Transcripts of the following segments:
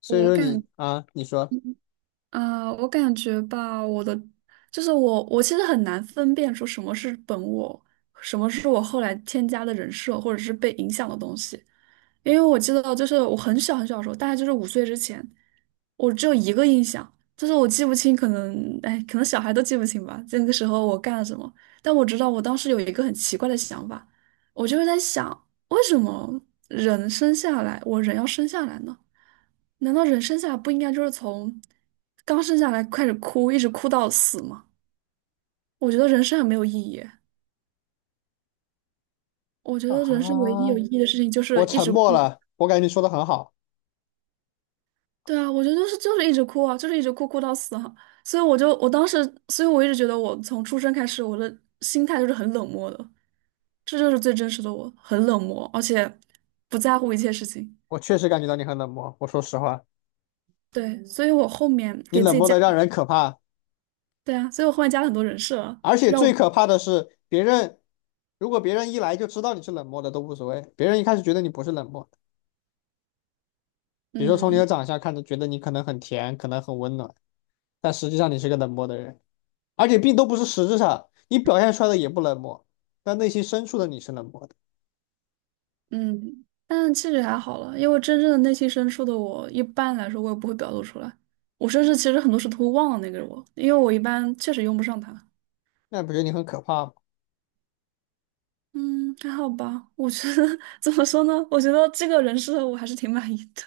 所以我说你感啊，你说，我感觉吧，我的就是我，我其实很难分辨出什么是本我，什么是我后来添加的人设或者是被影响的东西。因为我记得就是我很小很小的时候，大概就是5岁之前，我只有一个印象，就是我记不清，可能哎，可能小孩都记不清吧，那个时候我干了什么，但我知道我当时有一个很奇怪的想法，我就是在想，为什么人生下来，我人要生下来呢？难道人生下来不应该就是从刚生下来开始哭，一直哭到死吗？我觉得人生很没有意义。我觉得人生唯一有意义的事情就是我一沉直默哭。了。我感觉你说的很好，对啊，我觉得就是一直哭啊，就是一直哭哭到死啊。所以我就我当时，所以我一直觉得我从出生开始，我的心态就是很冷漠的，这就是最真实的我，很冷漠，而且不在乎一切事情。我确实感觉到你很冷漠。我说实话，对，所以我后面你给自冷己漠加，的让人可怕，对啊，所以我后面加了很多人设啊而且让最我，可怕的是别人，如果别人一来就知道你是冷漠的都无所谓，别人一开始觉得你不是冷漠，比如说从你嗯的长相看着觉得你可能很甜，可能很温暖，但实际上你是个冷漠的人，而且并都不是实质上，你表现出来的也不冷漠，但内心深处的你是冷漠的。嗯，但其实还好了，因为真正的内心深处的我，一般来说我也不会表露出来，我甚至其实很多事都会忘了那个我，因为我一般确实用不上他。那不觉得你很可怕吗？嗯，还好吧。我觉得 怎么说呢？我觉得这个人设我还是挺满意的。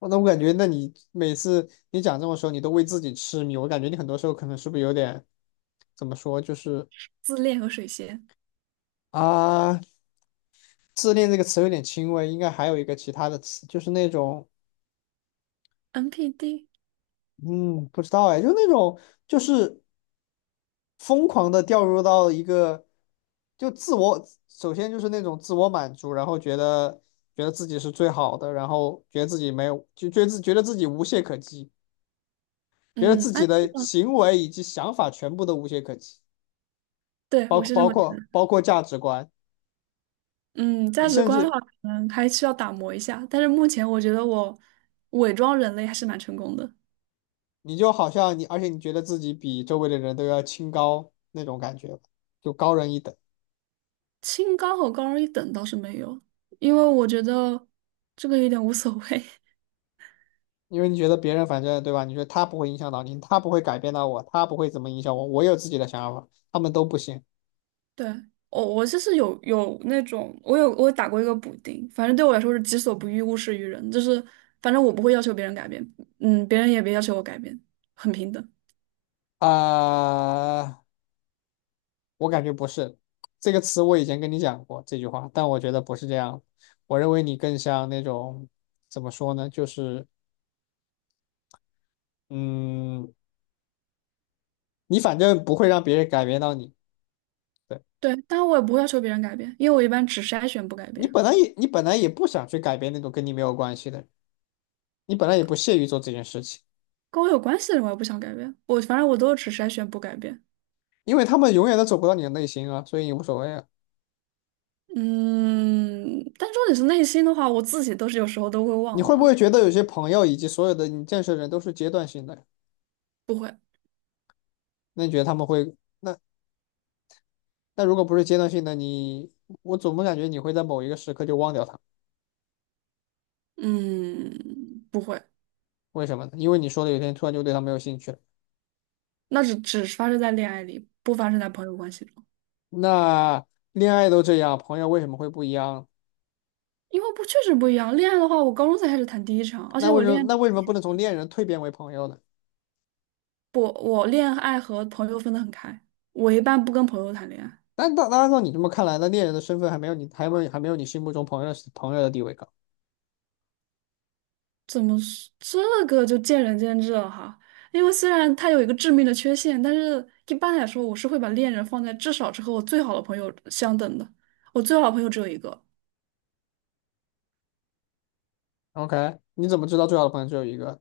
那我感觉，那你每次你讲这种时候，你都为自己痴迷。我感觉你很多时候可能是不是有点怎么说，就是自恋和水仙啊，自恋这个词有点轻微，应该还有一个其他的词，就是那种，NPD，嗯，不知道哎，就那种就是疯狂的掉入到一个就自我，首先就是那种自我满足，然后觉得自己是最好的，然后觉得自己没有，就觉得觉得自己无懈可击，觉得自嗯，安己逸的吧。行为以及想法全部都无懈可击。对，包我是这包么觉括包得。括价值观。嗯，价你值甚观的至话，可能还需要打磨一下。但是目前我觉得我伪装人类还是蛮成功的。你就好像你，而且你觉得自己比周围的人都要清高那种感觉，就高人一等。清高和高人一等倒是没有，因为我觉得这个有点无所谓。因为你觉得别人反正对吧？你觉得他不会影响到你，他不会改变到我，他不会怎么影响我，我有自己的想法，他们都不行。对，我就是有那种，我打过一个补丁，反正对我来说是己所不欲，勿施于人，就是反正我不会要求别人改变，嗯，别人也别要求我改变，很平等。啊、呃我感觉不是这个词，我以前跟你讲过这句话，但我觉得不是这样，我认为你更像那种怎么说呢？就是嗯，你反正不会让别人改变到你。对。对，当然我也不会要求别人改变，因为我一般只筛选不改你变，本来也你本来也不想去改变那种跟你没有关系的人，你本来也不屑于做这件事情，跟我有关系的人我也不想改变，反正我都是只筛选不改变。因为他们永远都走不到你的内心啊，所以你无所谓啊。嗯，但重点是内心的话，我自己都是有时候都会你忘会不会了，觉得有些朋友以及所有的你认识的人都是阶段性的？不会，那你觉得他们会？那那如果不是阶段性的，你我总不感觉你会在某一个时刻就忘掉他。嗯，不会，为什么呢？因为你说的有一天突然就对他没有兴趣了。那只发生在恋爱里，不发生在朋友关系中。那恋爱都这样，朋友为什么会不一样？因为不确实不一样。恋爱的话，我高中才开始谈第一场，而那且为什么不能从恋人蜕变为朋友呢？不，我恋爱和朋友分得很开。我一般不跟朋友谈恋爱，但按照你这么看来，那猎人的身份还没有你，还没有你心目中朋友朋友的地位高。怎么说这个就见仁见智了哈。因为虽然它有一个致命的缺陷，但是一般来说，我是会把恋人放在至少是和我最好的朋友相等的。我最好的朋友只有一个，OK，你怎么知道最好的朋友只有一个？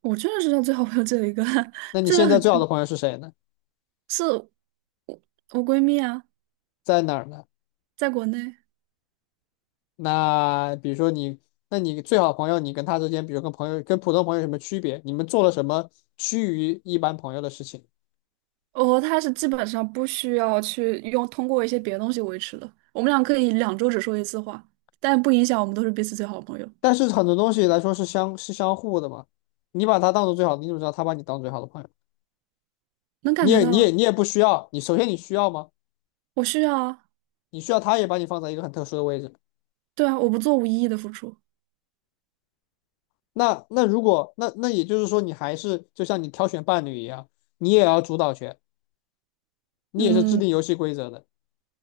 我确实知道最好朋友只有一个，那 你这现个在很，最好的朋友是谁呢？我闺蜜啊，在哪儿呢？在国内。那比如说你，那你最好的朋友，你跟他之间，比如跟朋友跟普通朋友有什么区别？你们做了什么趋于一般朋友的事情？哦，他是基本上不需要去用通过一些别的东西维持的。我们俩可以2周只说一次话，但不影响我们都是彼此最好的朋友。但是很多东西来说是相互的嘛。你把他当做最好的，你怎么知道他把你当最好的朋友？能感你觉也你到也啊，你也不需要，你首先你需要吗？我需要啊，你需要他也把你放在一个很特殊的位置。对啊，我不做无意义的付出。那那如果也就是说，你还是就像你挑选伴侣一样，你也要主导权，你也是制嗯，定游戏规则的，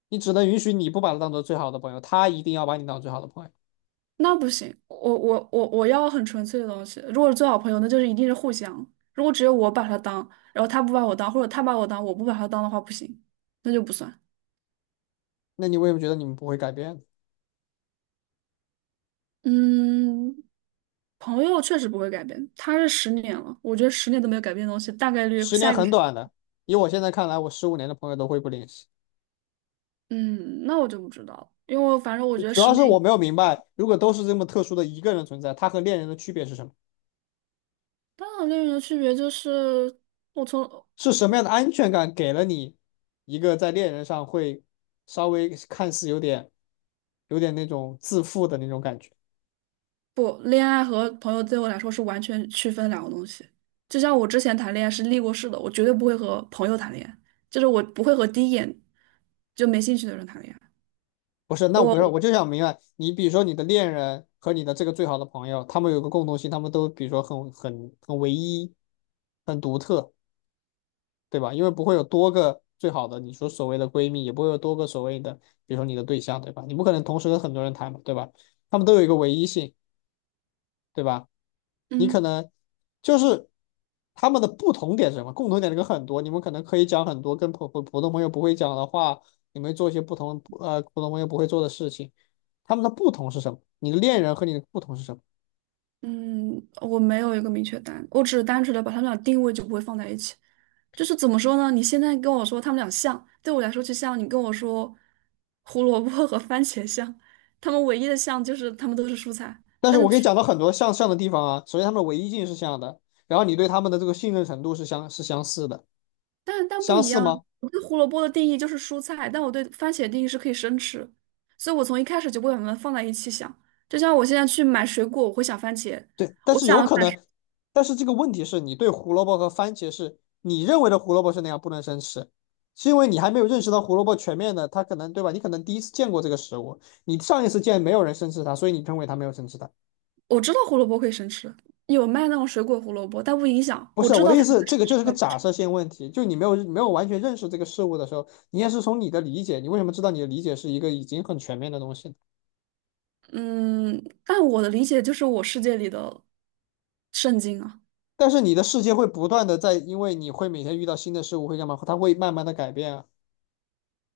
你只能允许你不把他当做最好的朋友，他一定要把你当最好的朋友。那不行，我要很纯粹的东西。如果是最好朋友，那就是一定是互相。如果只有我把他当，然后他不把我当，或者他把我当，我不把他当的话，不行，那就不算。那你为什么觉得你们不会改变？嗯，朋友确实不会改变，他是十年了，我觉得十年都没有改变的东西，大概率十年下一个。很短的，以我现在看来，我十五年的朋友都会不联系。嗯，那我就不知道了，因为反正我就觉得主十要是年我以没有明白，如果都是这么特殊的一个人存在，他和恋人的区别是什么？当然恋人的区别就是，我从是什么样的安全感给了你一个在恋人上会稍微看似有点那种自负的那种感觉？不，恋爱和朋友对我来说是完全区分两个东西。就像我之前谈恋爱是立过誓的，我绝对不会和朋友谈恋爱，就是我不会和第一眼就没兴趣的人谈恋爱。不是，那我不是，我我就想明白，你比如说你的恋人和你的这个最好的朋友，他们有个共同性，他们都比如说很唯一，很独特，对吧？因为不会有多个最好的，你说所谓的闺蜜，也不会有多个所谓的，比如说你的对象，对吧？你不可能同时跟很多人谈嘛，对吧？他们都有一个唯一性，对吧？你可嗯。能就是他们的不同点是什么？共同点这个很多，你们可能可以讲很多跟普通朋友不会讲的话，你们做一些不同普通朋友不会做的事情。他们的不同是什么？你的恋人和你的不同是什么？嗯，我没有一个明确答案，我只是单纯的把他们俩定位就不会放在一起。就是怎么说呢？你现在跟我说他们俩像，对我来说就像你跟我说胡萝卜和番茄像，它们唯一的像就是它们都是蔬菜，但是但我可以是讲到很多像像的地方啊。首先，他们的唯一性是像的，然后你对他们的这个信任程度是相似的，但但不相一似样。吗？我对胡萝卜的定义就是蔬菜，但我对番茄的定义是可以生吃，所以我从一开始就不会把它们放在一起想。就像我现在去买水果，我会想番茄；对，但我是有想可买能。但是这个问题是你对胡萝卜和番茄是你认为的胡萝卜是那样不能生吃，是因为你还没有认识到胡萝卜全面的，它可能对吧？你可能第一次见过这个食物，你上一次见没有人生吃它，所以你认为它没有生吃它。我知道胡萝卜可以生吃，有卖那种水果胡萝卜，但不影响。不我是知我道的意它有思，可以这生个吃，就是我个也不假吃。设性问题，就你没有完全认识这个事物的时候，你也是从你的理解，你为什么知道你的理解是一个已经很全面的东西呢？嗯，但我的理解就是我世界里的圣经啊。但是你的世界会不断的在，因为你会每天遇到新的事物，会干嘛？它会慢慢的改变啊。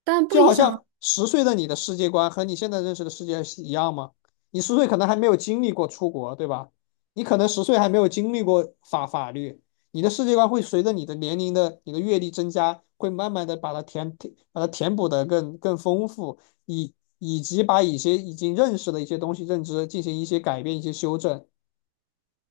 但不就影好像响。十岁的你的世界观和你现在认识的世界是一样吗？你十岁可能还没有经历过出国，对吧？你可能十岁还没有经历过法律，你的世界观会随着你的年龄的、你的阅历增加，会慢慢的把它填把它填补的更丰富，以及把一些已经认识的一些东西认知进行一些改变、一些修正。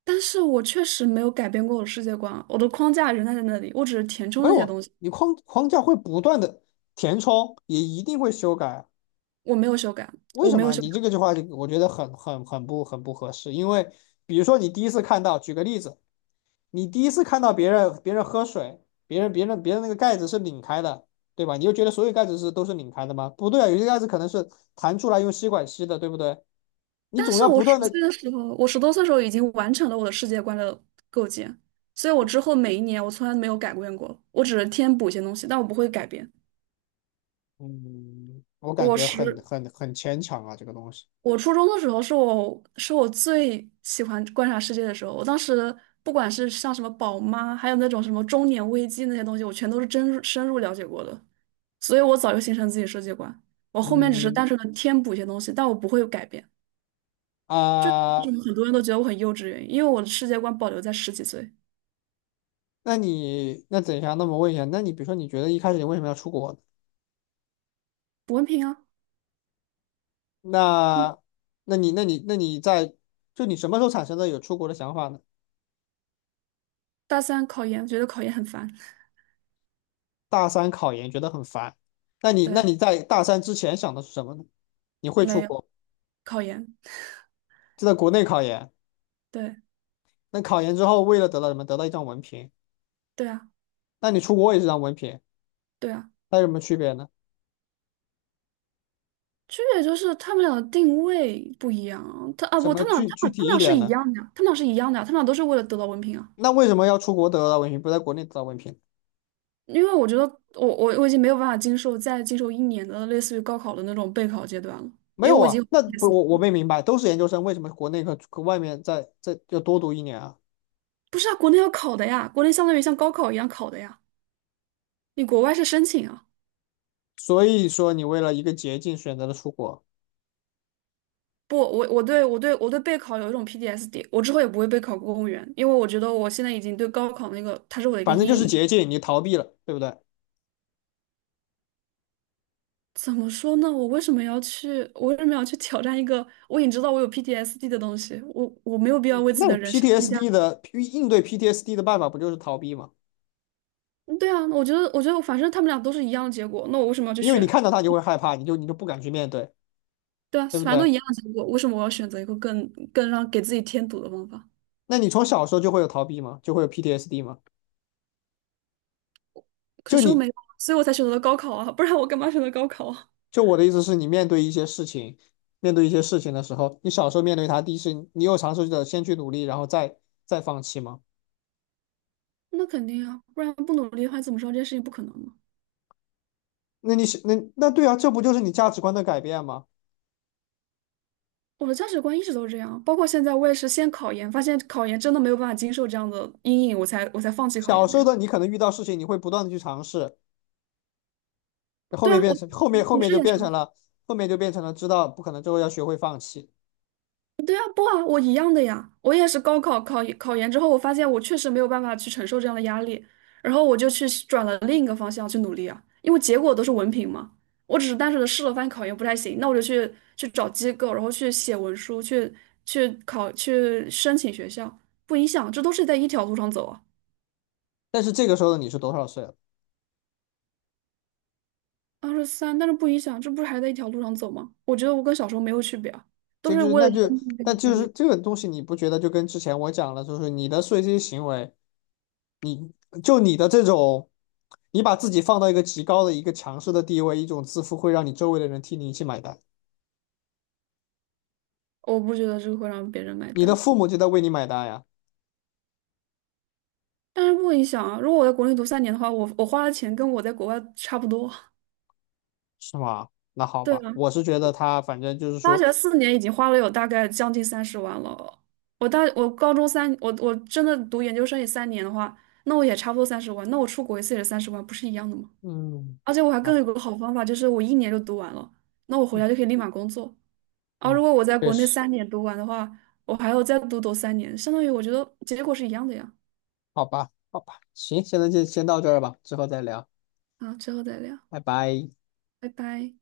但是我确实没有改变过我的世界观啊，我的框架仍然在那里，我只是填充没了一有些啊，东西，你框架会不断的填充，也一定会修改啊。我没有修改，为我什没有么修你这改。个句话就我觉得很不合适？因为比如说你第一次看到，举个例子，你第一次看到别人喝水，别人那个盖子是拧开的，对吧？你就觉得所有盖子是都是拧开的吗？不对啊，有些盖子可能是弹出来用吸管吸的，对不对？你但总是要我不十断的。岁的时候，我10多岁的时候已经完成了我的世界观的构建，所以我之后每一年我从来没有改变过，我只是添补一些东西，但我不会改变。嗯，我感我觉很十很很牵强啊，这个东西。我初中的时候是我最喜欢观察世界的时候。我当时不管是像什么宝妈，还有那种什么中年危机那些东西，我全都是深入了解过的，所以我早就形成自己世界观。我后面只是嗯单纯的添补一些东西，但我不会有改变。为啊、什么很多人都觉得我很幼稚？原因，因为我的世界观保留在10几岁。那你等一下，那么问一下，那你比如说你觉得一开始你为什么要出国呢？补文凭啊，那，那你，那你，那你在，就你什么时候产生的有出国的想法呢？大三考研，觉得考研很烦。大三考研觉得很烦，那对，你在大三之前想的是什么呢？你会出没有国？考研。就在国内考研。对，那考研之后为了得到什么？得到一张文凭。对啊，那你出国也是张文凭，对啊。那有什么区别呢？区别就是他们俩的定位不一样啊，什不，么他们俩具他具们他体们一俩是点一呢？样的，他们俩是一样的，他们俩都是为了得到文凭啊。那为什么要出国得到文凭，不在国内得到文凭？因为我觉得我已经没有办法经受再经受一年的类似于高考的那种备考阶段了，没因为有我已经啊，有 那 P 不 S 我 D 我了。没明白，都是研究生，为什么国内和外面要多读一年啊？不是啊，国内要考的呀，国内相当于像高考一样考的呀，你国外是申请啊。所以说你为了一个捷径选择了出国。不，我对备考有一种 p d s d。 我之后也不会备考公务员，因为我觉得我现在已经对高考那个它是我的一个反正阴就是影。捷径，你逃避了，对不对？怎么说呢？我为什么要去？我为什么要去挑战一个我已经知道我有 PTSD 的东西？我没有必要为自己那 的人生添加。PTSD 的应对 PTSD 的办法不就是逃避吗？嗯对啊，我觉得，反正他们俩都是一样的结果，那我为什么要去因为你选？看到它就会害怕，你就不敢去面对，对啊，对不反正都对？一样的结果，为什么我要选择一个更让给自己添堵的方法？那你从小时候就会有逃避吗？就会有 PTSD 吗？可就是我你没有，所以我才选择了高考啊，不然我干嘛选择高考啊？就我的意思是你面对一些事情，面对一些事情的时候，你小时候面对它，第一是你有尝试着先去努力，然后再放弃吗？那肯定啊，不然不努力的话，你怎么知道这件事情不可能呢？那你是那对啊，这不就是你价值观的改变吗？我的价值观一直都是这样，包括现在我也是先考研，发现考研真的没有办法经受这样的阴影，我才放弃考小研时的候呀。的你可能遇到事情，你会不断的去尝试，后对啊，面变我成后面后我面是就也变尝成试了后面就变成了知道不可能之后要学会放弃。对啊，不啊，我一样的呀，我也是考考研之后，我发现我确实没有办法去承受这样的压力，然后我就去转了另一个方向去努力啊，因为结果都是文凭嘛，我只是单纯的试了，发现考研不太行，那我就去找机构，然后去写文书，去考去申请学校，不影响，这都是在一条路上走啊，但是这个时候的你是多少岁了？23，但是不影响，这不是还在一条路上走吗？我觉得我跟小时候没有区别啊，都这是就为了那一就个目标那努就是力，这个东西，你不觉得就跟之前我讲了，就是你的这些行为，就你的这种，你把自己放到一个极高的一个强势的地位，一种自负会让你周围的人替你一起买单，我不觉得这个会让别人买你的单。父母就在为你买单呀，但是不影响啊！如果我在国内读三年的话，我花的钱跟我在国外差不多。是吗？那好对吧，啊，我是觉得他反正就是大说，学4年已经花了有大概将近三十万了。我高中三，我真的读研究生也三年的话，那我也差不多三十万。那我出国一次也是三十万，不是一样的吗？嗯，而且我还更有好，个好方法，就是我一年就读完了，那我回嗯来就可以立马工作。而如嗯，果我在确国内实，三年读完的话，我还要再读三年，相当于我觉得结果是一样的呀。好吧，好吧，行，现在就先到这儿吧，之后再聊。啊，之后再聊，拜拜。拜拜。